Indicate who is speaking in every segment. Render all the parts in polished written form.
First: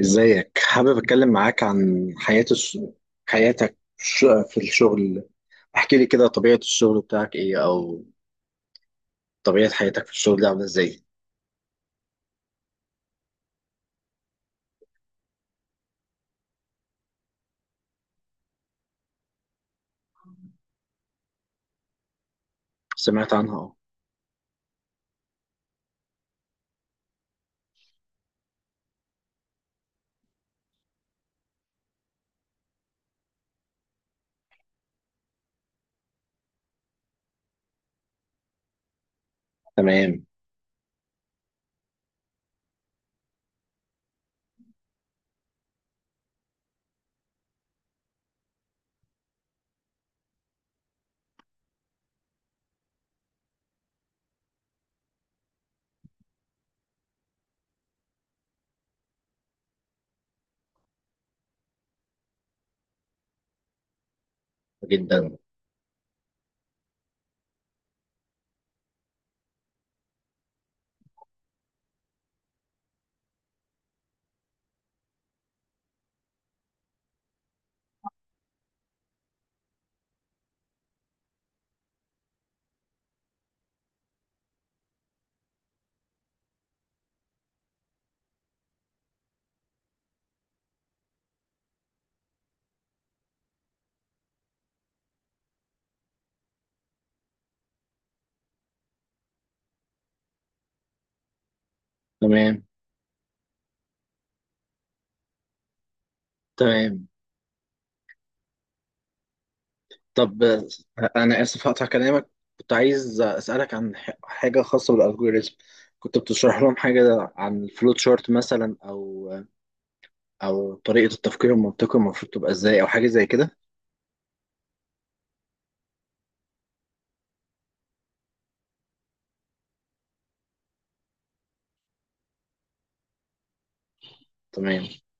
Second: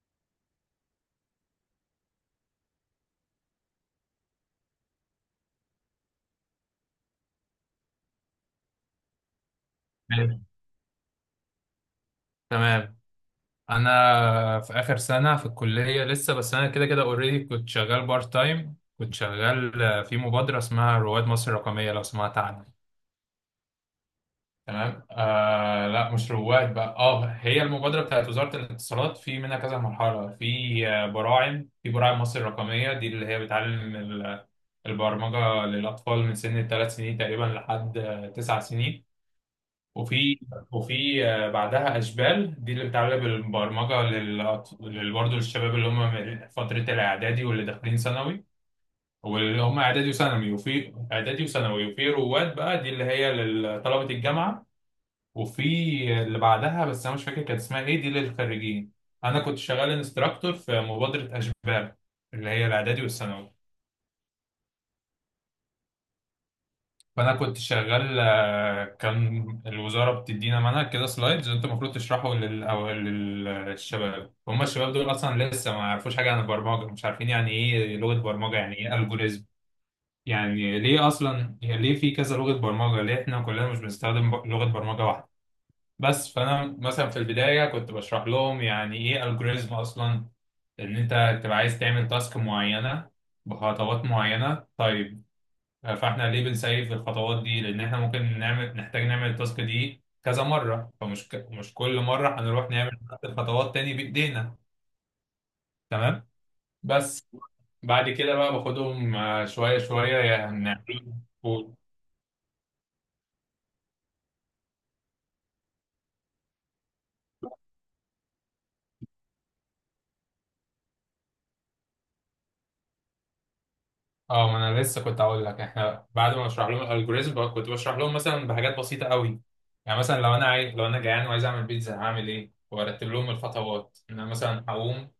Speaker 1: ازيك؟ حابب اتكلم معاك عن حياة الس... حياتك الش- في الشغل. احكي لي كده، طبيعة الشغل بتاعك ايه، او طبيعة حياتك في الشغل
Speaker 2: تمام.
Speaker 1: دي عاملة ازاي؟
Speaker 2: تمام. انا في اخر سنه في الكليه لسه، بس انا كده كده اوريدي كنت شغال بارت تايم. كنت شغال في مبادره اسمها رواد مصر الرقميه، لو سمعت عنها.
Speaker 1: سمعت عنها، اه.
Speaker 2: تمام آه، لا مش رواد بقى، اه هي المبادره بتاعت وزاره الاتصالات، في منها كذا مرحله. في براعم، براعم مصر الرقميه، دي اللي هي بتعلم البرمجه للاطفال من سن الثلاث سنين تقريبا لحد تسع سنين.
Speaker 1: تمام،
Speaker 2: وفي وفي آه، بعدها اشبال، دي اللي بتعمل بالبرمجه برضه للشباب اللي هم من فتره الاعدادي واللي داخلين ثانوي. واللي هم اعدادي وثانوي وفي اعدادي وثانوي. وفي رواد بقى، دي اللي هي لطلبه الجامعه. وفي اللي بعدها، بس انا مش فاكر كانت اسمها ايه، دي للخريجين. انا كنت شغال انستراكتور في مبادره اشبال، اللي هي الاعدادي والثانوي.
Speaker 1: جدا.
Speaker 2: فانا كنت شغال كان الوزاره بتدينا منهج كده سلايدز، وانت المفروض تشرحه لل... أو للشباب. هم الشباب دول اصلا لسه ما يعرفوش حاجه عن البرمجه، مش عارفين يعني ايه لغه برمجه، يعني ايه الجوريزم، يعني ليه اصلا، يعني ليه في كذا لغه برمجه، ليه احنا كلنا مش بنستخدم لغه برمجه واحده. بس فانا مثلا في البدايه كنت بشرح لهم يعني ايه الجوريزم اصلا، ان انت تبقى عايز تعمل تاسك معينه بخطوات معينه. طيب فاحنا ليه بنسيف الخطوات دي؟ لان احنا ممكن نحتاج نعمل التاسك دي كذا مره، مش كل مره
Speaker 1: تمام.
Speaker 2: هنروح نعمل نفس الخطوات تاني بايدينا. تمام.
Speaker 1: تمام.
Speaker 2: بس بعد كده بقى باخدهم شويه شويه،
Speaker 1: طب
Speaker 2: يعني نعمل
Speaker 1: انا اسف،
Speaker 2: و-
Speaker 1: هقطع كلامك. كنت عايز اسالك عن حاجة خاصة بالالجوريزم. كنت بتشرح لهم حاجة عن الفلوت شارت مثلا، او او طريقة التفكير المنطقي المفروض تبقى ازاي، او حاجة زي كده.
Speaker 2: اه، ما انا لسه كنت اقول لك، احنا بعد ما بشرح لهم الالجوريزم كنت بشرح لهم مثلا بحاجات بسيطه قوي. يعني مثلا لو انا جعان وعايز اعمل بيتزا هعمل ايه، وارتب لهم الخطوات، ان انا مثلا
Speaker 1: تمام.
Speaker 2: هقوم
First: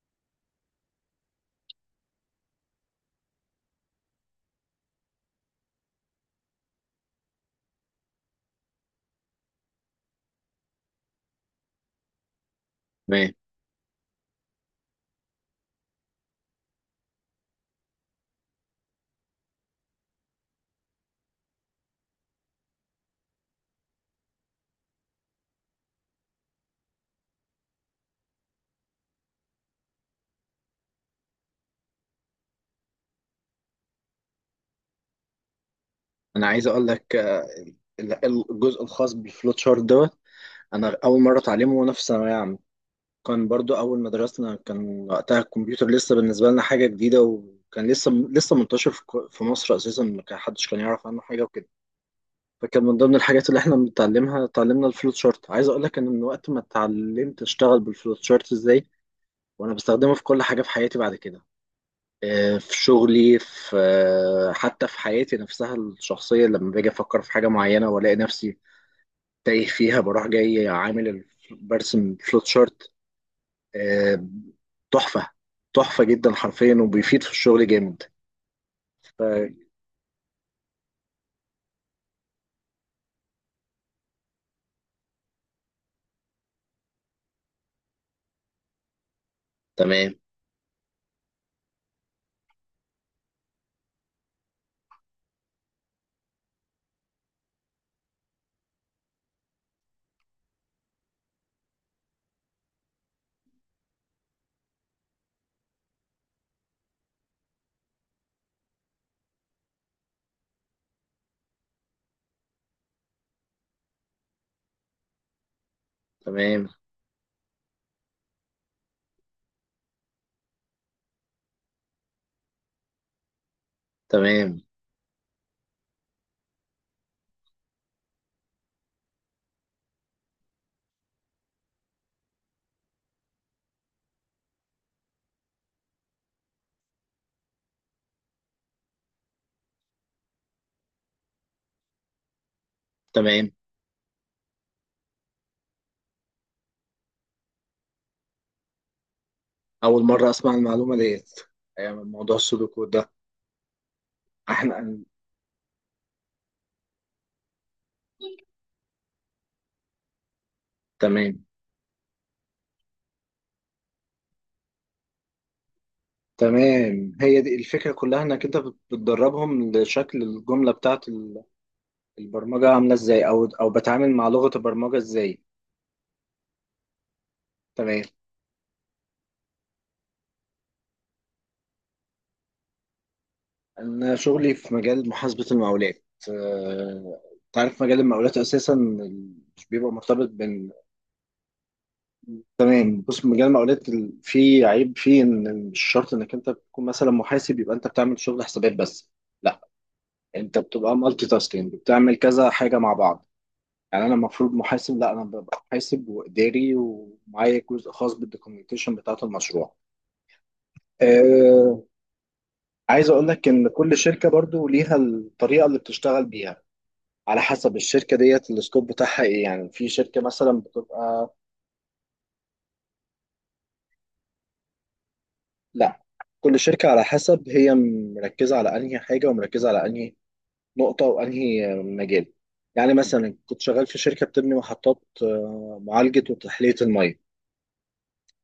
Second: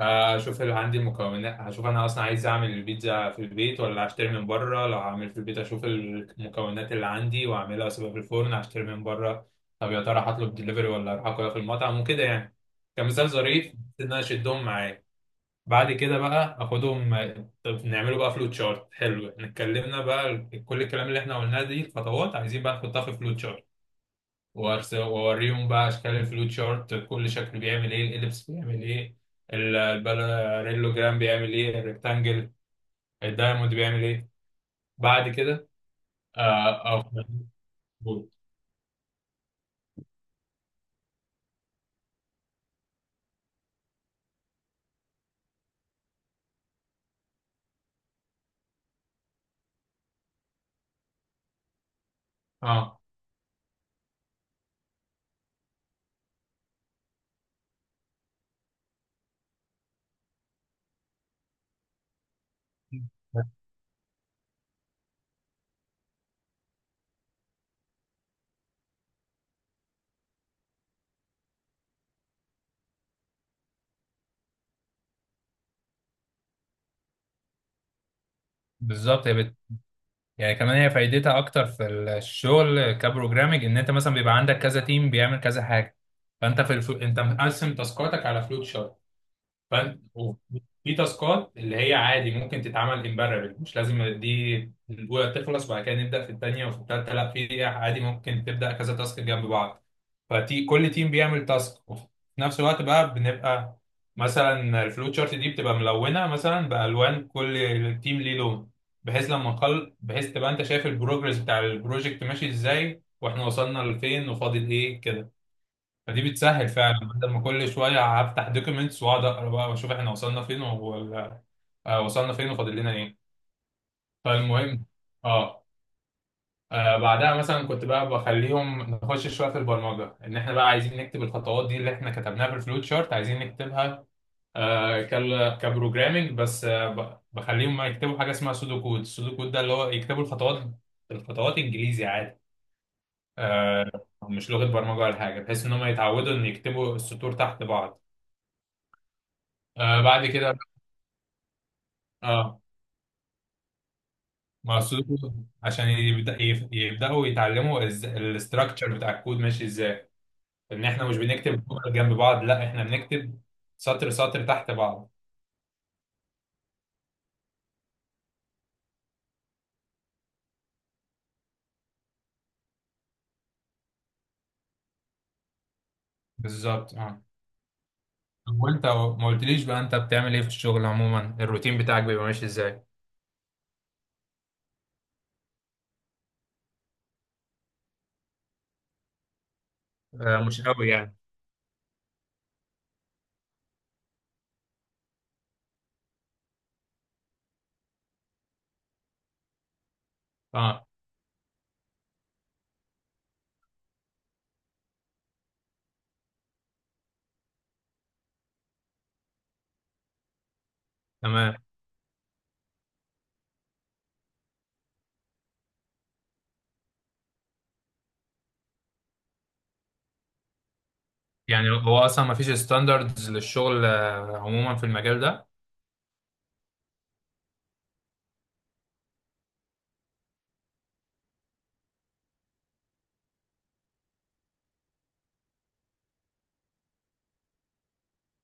Speaker 2: هشوف هل عندي المكونات، هشوف انا اصلا عايز اعمل البيتزا في البيت ولا هشتري من بره، لو هعمل في البيت اشوف المكونات اللي عندي واعملها واسيبها في الفرن، هشتري من بره، طب يا ترى هطلب دليفري ولا اروح اكلها في المطعم وكده يعني، كمثال
Speaker 1: تمام.
Speaker 2: ظريف ان انا اشدهم معايا. بعد كده بقى اخدهم، طب نعمله بقى فلوت شارت. حلو، احنا اتكلمنا بقى كل الكلام اللي احنا قلناه، دي الخطوات عايزين بقى نحطها في فلوت شارت. واوريهم بقى اشكال الفلو تشارت، كل شكل بيعمل ايه، الاليبس بيعمل ايه، الباراليلو جرام بيعمل ايه، الريكتانجل، الدايموند بيعمل ايه. بعد كده
Speaker 1: انا عايز
Speaker 2: اه
Speaker 1: اقول
Speaker 2: اه
Speaker 1: لك، الجزء الخاص بالفلوت شارت دوت، انا اول مره اتعلمه وانا في ثانويه عامه. كان برضو اول ما درسنا، كان وقتها الكمبيوتر لسه بالنسبه لنا حاجه جديده، وكان لسه منتشر في في مصر اساسا، ما كان حدش كان يعرف عنه حاجه وكده. فكان من
Speaker 2: آه.
Speaker 1: ضمن الحاجات اللي احنا بنتعلمها، اتعلمنا الفلوت شارت. عايز اقول لك ان من وقت ما اتعلمت اشتغل بالفلوت شارت ازاي، وانا بستخدمه في كل حاجه في حياتي بعد كده. في شغلي، في آه، حتى في حياتي نفسها الشخصيه، لما باجي افكر في حاجه معينه والاقي نفسي تايه فيها، بروح جاي برسم فلوت شارت. آه، تحفة. تحفة جدا حرفيا، وبيفيد في الشغل جامد.
Speaker 2: بالظبط يا
Speaker 1: ف-
Speaker 2: بت. يعني كمان هي فايدتها اكتر في الشغل كبروجرامنج، ان انت مثلا بيبقى عندك كذا تيم بيعمل كذا حاجه، فانت انت مقسم تاسكاتك على فلوت شارت. فانت
Speaker 1: تمام.
Speaker 2: في تاسكات اللي هي عادي ممكن تتعمل امبارح، مش لازم دي الاولى تخلص وبعد كده نبدا في الثانيه وفي الثالثه، لا في عادي ممكن تبدا كذا تاسك جنب بعض. فتي كل تيم بيعمل تاسك، وفي نفس الوقت بقى بنبقى مثلا الفلو تشارت دي بتبقى ملونه مثلا بالوان، كل تيم ليه لون، بحيث لما نخل بحيث تبقى انت شايف البروجرس بتاع البروجكت ماشي ازاي، واحنا وصلنا لفين وفاضل ايه كده. فدي بتسهل
Speaker 1: تمام.
Speaker 2: فعلا، بدل ما كل شويه هفتح دوكيومنتس واقعد اقرا بقى واشوف احنا وصلنا فين ولا وصلنا فين وفاضل لنا ايه.
Speaker 1: تمام.
Speaker 2: فالمهم اه، بعدها مثلا كنت بقى بخليهم نخش شويه في البرمجه، ان احنا بقى عايزين نكتب الخطوات دي اللي احنا كتبناها في الفلوت شارت عايزين نكتبها كبروجرامينج، بس بخليهم ما يكتبوا حاجه اسمها سودو كود. السودو كود ده اللي هو يكتبوا الخطوات، الخطوات انجليزي عادي.
Speaker 1: تمام.
Speaker 2: آه، مش لغه برمجه ولا حاجه، بحيث ان هم يتعودوا ان يكتبوا السطور تحت بعض. آه
Speaker 1: أول
Speaker 2: بعد
Speaker 1: مرة أسمع
Speaker 2: كده
Speaker 1: المعلومة ديت، موضوع
Speaker 2: اه.
Speaker 1: السودوكو ده. احنا.
Speaker 2: مقصوده، عشان يبداوا يتعلموا الاستراكشر بتاع الكود ماشي ازاي، ان احنا مش
Speaker 1: تمام.
Speaker 2: بنكتب جمل جنب بعض، لا احنا بنكتب سطر سطر تحت بعض.
Speaker 1: تمام، هي دي الفكرة كلها، انك انت بتدربهم لشكل الجملة بتاعت البرمجة عاملة ازاي، او او بتعامل مع لغة البرمجة ازاي.
Speaker 2: بالظبط اه.
Speaker 1: تمام.
Speaker 2: طب وانت ما قلتليش بقى انت بتعمل ايه في الشغل عموما، الروتين بتاعك بيبقى ماشي ازاي؟
Speaker 1: أنا شغلي في مجال محاسبة المقاولات. آه، تعرف مجال المقاولات أساسا مش بيبقى مرتبط
Speaker 2: آه مش
Speaker 1: بين.
Speaker 2: قوي يعني.
Speaker 1: تمام. بص، مجال المقاولات فيه عيب فيه، إن مش شرط إنك أنت تكون مثلا محاسب يبقى أنت بتعمل شغل حسابات بس. لا، أنت
Speaker 2: اه
Speaker 1: بتبقى مالتي تاسكينج، بتعمل كذا حاجة مع بعض. يعني أنا المفروض محاسب؟ لا، أنا ببقى محاسب وإداري، ومعايا جزء خاص بالدوكيومنتيشن بتاعة المشروع.
Speaker 2: تمام.
Speaker 1: آه، عايز أقول لك إن كل شركة برضو ليها الطريقة اللي بتشتغل بيها. على حسب الشركة ديت السكوب بتاعها ايه. يعني في شركة مثلا بتبقى.
Speaker 2: يعني هو اصلا ما فيش ستاندردز للشغل عموما في المجال ده؟
Speaker 1: لا، كل شركة على حسب هي مركزة على انهي حاجة، ومركزة على انهي نقطة، وانهي مجال. يعني مثلا كنت شغال في شركة بتبني محطات، معالجة وتحلية المية.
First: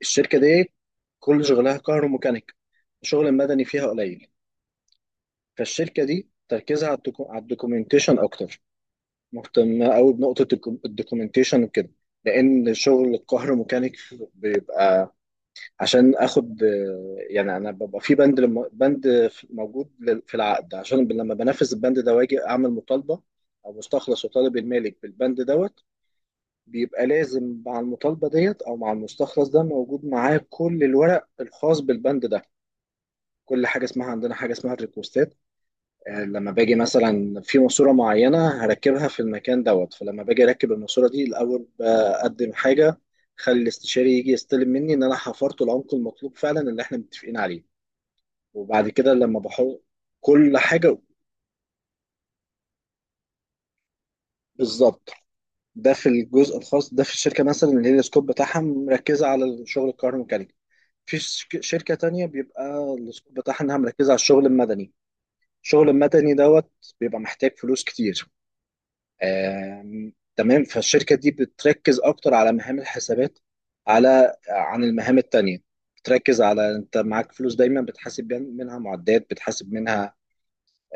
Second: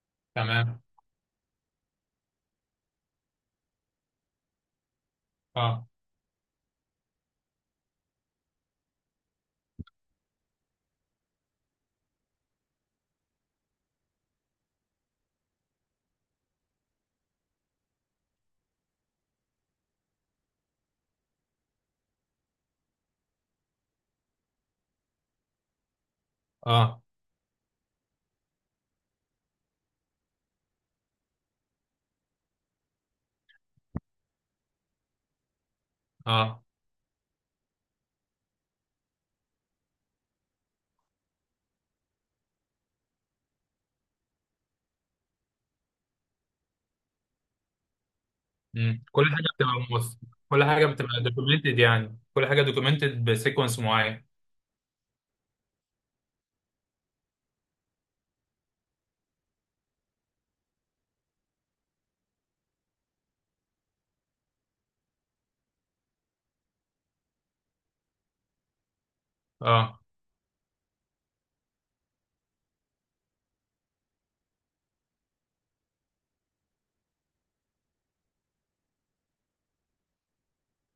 Speaker 1: الشركة دي
Speaker 2: تمام.
Speaker 1: كل شغلها كهروميكانيك، الشغل المدني فيها قليل.
Speaker 2: اه.
Speaker 1: فالشركة دي تركيزها على على الدوكيومنتيشن اكتر. مهتمة قوي بنقطة الدوكيومنتيشن وكده. لان شغل الكهروميكانيك بيبقى، عشان اخد، يعني انا ببقى في بند لم- بند في- موجود لل- في العقد، عشان لما بنفذ البند ده، واجي اعمل مطالبه او مستخلص، وطالب المالك بالبند دوت،
Speaker 2: اه.
Speaker 1: بيبقى لازم مع المطالبه ديت، او مع المستخلص ده، موجود معاه كل الورق الخاص بالبند ده. كل حاجه اسمها عندنا حاجه اسمها الريكوستات. لما
Speaker 2: اه.
Speaker 1: باجي مثلا في ماسوره معينه هركبها في المكان دوت، فلما باجي اركب الماسوره دي، الاول بقدم حاجه، خلي الاستشاري يجي يستلم مني ان انا حفرت العمق المطلوب فعلا اللي احنا متفقين عليه. وبعد
Speaker 2: مم،
Speaker 1: كده
Speaker 2: كل
Speaker 1: لما
Speaker 2: حاجه
Speaker 1: بحط.
Speaker 2: بتبقى موثق،
Speaker 1: كل
Speaker 2: كل حاجه
Speaker 1: حاجه،
Speaker 2: بتبقى دوكيومنتد، يعني كل حاجه دوكيومنتد بسيكونس معين.
Speaker 1: بالظبط. ده في الجزء الخاص ده في الشركه مثلا، اللي هي السكوب بتاعها مركزه على الشغل الكهروميكانيكي. في شركه تانية بيبقى السكوب بتاعها انها مركزه على الشغل المدني. الشغل المدني دوت بيبقى محتاج فلوس كتير.
Speaker 2: اه.
Speaker 1: تمام. فالشركة دي بتركز أكتر على مهام الحسابات، على عن المهام التانية. بتركز على أنت معاك فلوس دايما، بتحاسب منها معدات، بتحاسب منها،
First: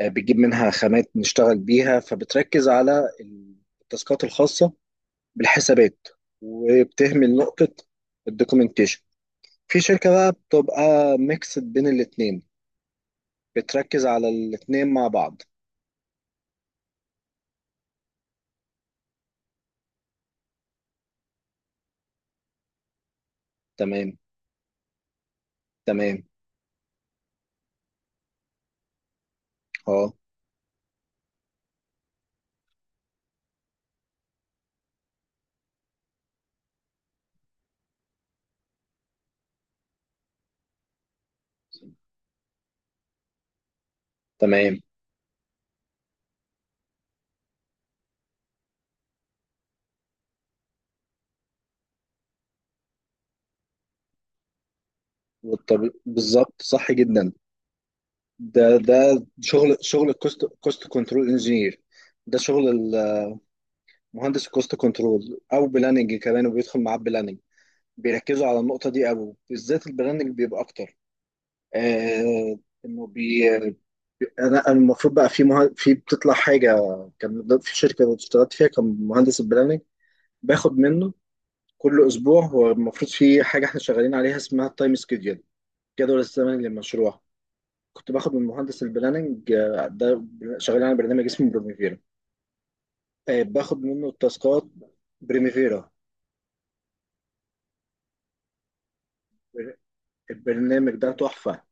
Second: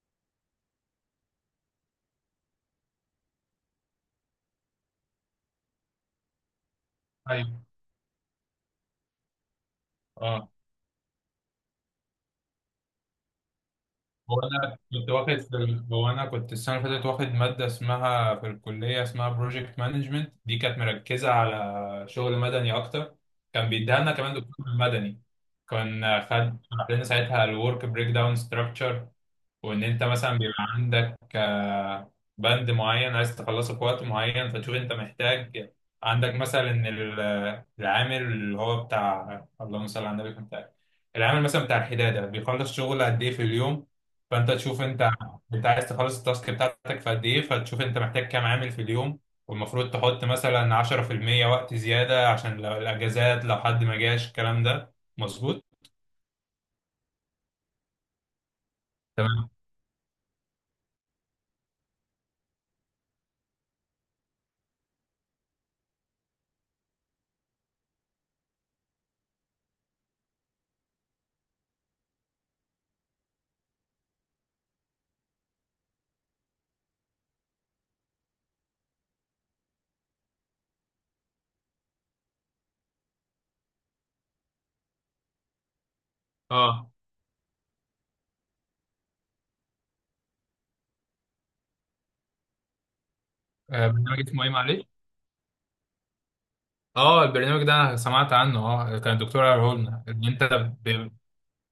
Speaker 1: بتجيب منها خامات نشتغل بيها. فبتركز على التاسكات الخاصة بالحسابات، وبتهمل
Speaker 2: ايوه.
Speaker 1: نقطة الدوكيومنتيشن. في شركة بقى
Speaker 2: اه،
Speaker 1: بتبقى ميكس بين الاتنين، بتركز على
Speaker 2: هو انا
Speaker 1: الاتنين مع
Speaker 2: كنت واخد
Speaker 1: بعض.
Speaker 2: في ال- هو انا كنت السنه اللي فاتت واخد ماده اسمها في الكليه اسمها بروجكت مانجمنت، دي كانت مركزه على شغل مدني اكتر، كان بيديها لنا
Speaker 1: تمام.
Speaker 2: كمان دكتور مدني. كان
Speaker 1: تمام.
Speaker 2: خد شرح لنا ساعتها الورك بريك داون ستراكشر، وان انت
Speaker 1: اه.
Speaker 2: مثلا بيبقى عندك بند معين عايز تخلصه في وقت معين، فتشوف انت محتاج عندك مثلا ان العامل اللي هو بتاع اللهم صل على النبي، العامل مثلا بتاع الحداده بيخلص شغل قد ايه في اليوم. فانت
Speaker 1: تمام.
Speaker 2: تشوف انت انت عايز تخلص التاسك بتاعتك في قد ايه، فتشوف انت محتاج كام عامل في اليوم، والمفروض تحط مثلا 10% وقت زياده، عشان لو الاجازات لو حد ما جاش الكلام ده مظبوط.
Speaker 1: بالظبط، صح جدا. ده
Speaker 2: تمام.
Speaker 1: شغل الكوست كنترول انجينير. ده شغل المهندس الكوست كنترول، او بلاننج كمان، وبيدخل معاه بلاننج. بيركزوا على النقطه دي قوي، بالذات البلاننج بيبقى اكتر. آه انه بي انا أنا المفروض بقى في بتطلع حاجه. كان في شركه اشتغلت فيها، كان مهندس البلاننج باخد منه كل اسبوع، هو المفروض في حاجه احنا شغالين عليها اسمها التايم سكيدول، جدول الزمني
Speaker 2: اه.
Speaker 1: للمشروع. كنت باخد من مهندس البلاننج ده. شغالين على برنامج اسمه بروميفير. باخد
Speaker 2: آه،
Speaker 1: منه
Speaker 2: برنامج اسمه ايه
Speaker 1: التاسكات.
Speaker 2: معلش؟
Speaker 1: بريميفيرا.
Speaker 2: اه البرنامج ده انا سمعت عنه، اه كان الدكتور قاله لنا ان
Speaker 1: البرنامج
Speaker 2: ب...
Speaker 1: ده تحفة.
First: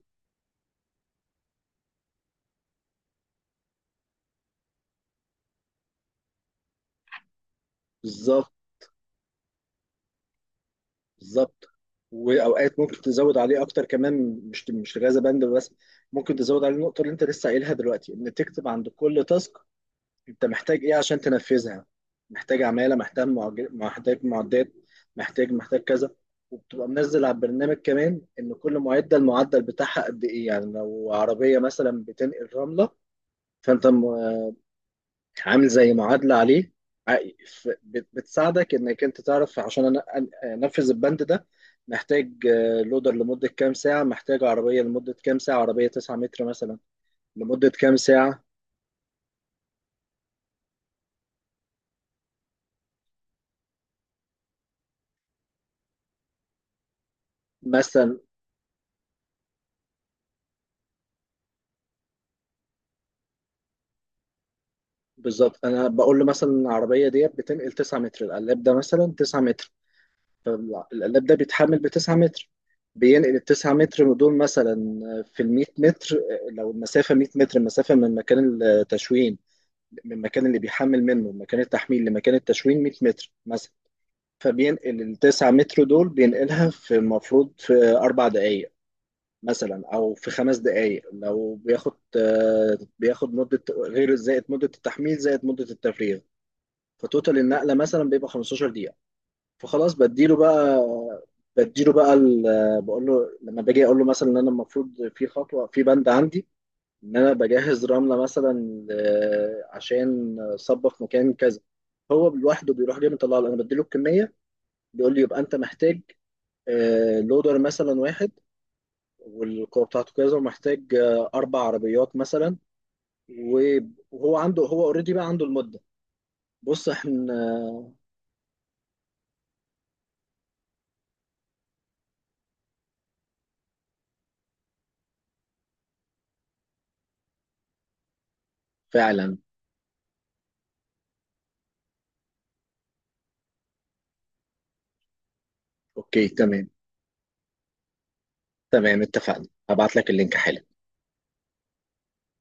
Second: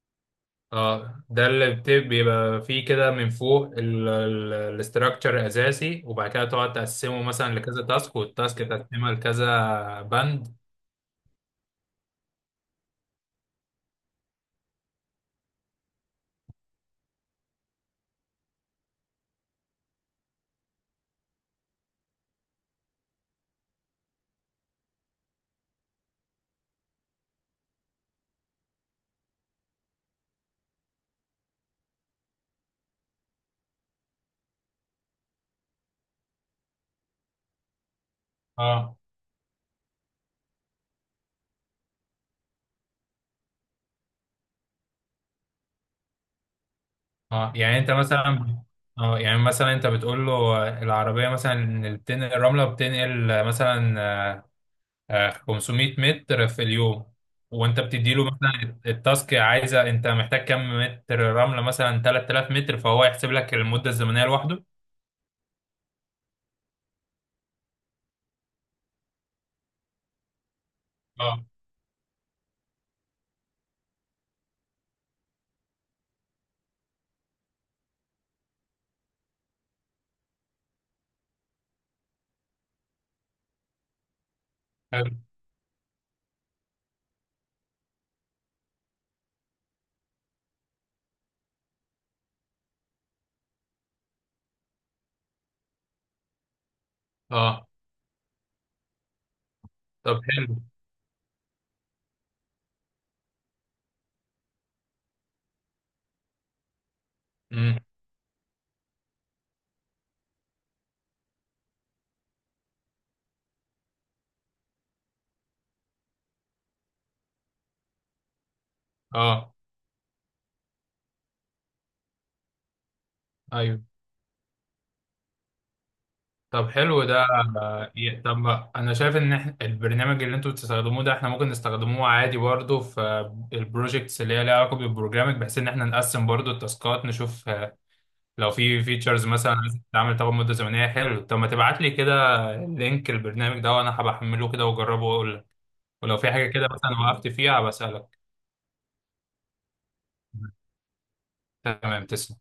Speaker 2: اه ده بيبقى فيه كده من فوق الاستراكشر اساسي، وبعد كده تقعد تقسمه مثلا لكذا تاسك،
Speaker 1: بالظبط.
Speaker 2: والتاسك تقسمها لكذا بند.
Speaker 1: بالظبط. وأوقات ممكن تزود عليه أكتر كمان، مش غازة بند بس، ممكن تزود عليه النقطة اللي أنت لسه قايلها دلوقتي، إن تكتب عند كل تاسك أنت محتاج إيه عشان تنفذها. محتاج عمالة، محتاج محتاج معدات، محتاج كذا. وبتبقى منزل على البرنامج كمان إن كل معدة المعدل بتاعها قد إيه. يعني لو عربية مثلا بتنقل رملة، فأنت عامل زي معادلة عليه. ع- بتساعدك
Speaker 2: اه.
Speaker 1: انك انت تعرف، عشان انفذ البند ده، محتاج لودر لمدة كام ساعة، محتاج عربية لمدة كام ساعة، عربية 9 متر مثلا
Speaker 2: اه
Speaker 1: لمدة
Speaker 2: يعني انت
Speaker 1: كام ساعة.
Speaker 2: مثلا اه يعني مثلا انت بتقول له العربيه مثلا بتنقل الرمله، بتنقل مثلا 500 متر في اليوم، وانت
Speaker 1: مثلا
Speaker 2: بتديله مثلا التاسك عايزه انت محتاج كم متر رمله، مثلا 3000 متر، فهو يحسب لك المده الزمنيه لوحده.
Speaker 1: بالظبط، انا بقول له مثلا العربية دي بتنقل 9 متر، القلاب ده مثلا 9 متر، فالقلاب ده
Speaker 2: اه.
Speaker 1: بيتحمل ب 9 متر، بينقل ال 9 متر دول مثلا في ال 100 متر. لو المسافة 100 متر، المسافة من مكان التشوين، من المكان اللي بيحمل منه، مكان التحميل لمكان التشوين 100 متر مثلا، فبينقل
Speaker 2: حلو.
Speaker 1: التسعة متر دول، بينقلها في المفروض في 4 دقايق مثلا، أو في 5 دقايق، لو بياخد بياخد مدة، غير زائد مدة التحميل زائد مدة التفريغ. فتوتال
Speaker 2: اه.
Speaker 1: النقلة مثلا بيبقى 15 دقيقة. فخلاص،
Speaker 2: طب
Speaker 1: بديله
Speaker 2: حلو.
Speaker 1: بقى. بقول له، لما باجي اقول له مثلا ان انا المفروض في خطوه، في بند عندي ان انا
Speaker 2: امم.
Speaker 1: بجهز رمله مثلا، عشان صبه في مكان كذا، هو لوحده بيروح جاي مطلع لي، انا بديله الكميه، بيقول لي يبقى انت محتاج لودر مثلا واحد،
Speaker 2: اه.
Speaker 1: والقوه بتاعته كذا، ومحتاج 4 عربيات مثلا، و-
Speaker 2: ايوه.
Speaker 1: وهو عنده، هو اوريدي بقى عنده المده.
Speaker 2: طب
Speaker 1: بص
Speaker 2: حلو ده.
Speaker 1: احنا،
Speaker 2: طب ما انا شايف ان البرنامج اللي انتوا بتستخدموه ده احنا ممكن نستخدموه عادي برضه في البروجكتس اللي هي ليها علاقه بالبروجرامنج، بحيث ان احنا نقسم برضه التاسكات، نشوف لو في فيتشرز
Speaker 1: فعلا.
Speaker 2: مثلا عايز تتعمل طب مدة زمنية. حلو، طب ما تبعت لي كده لينك البرنامج ده، وانا هبحمله كده واجربه واقول لك، ولو
Speaker 1: اوكي،
Speaker 2: في حاجة كده
Speaker 1: تمام.
Speaker 2: مثلا وقفت فيها بسألك.
Speaker 1: تمام، اتفقنا، هبعت لك اللينك حالا.
Speaker 2: تمام. تسلم.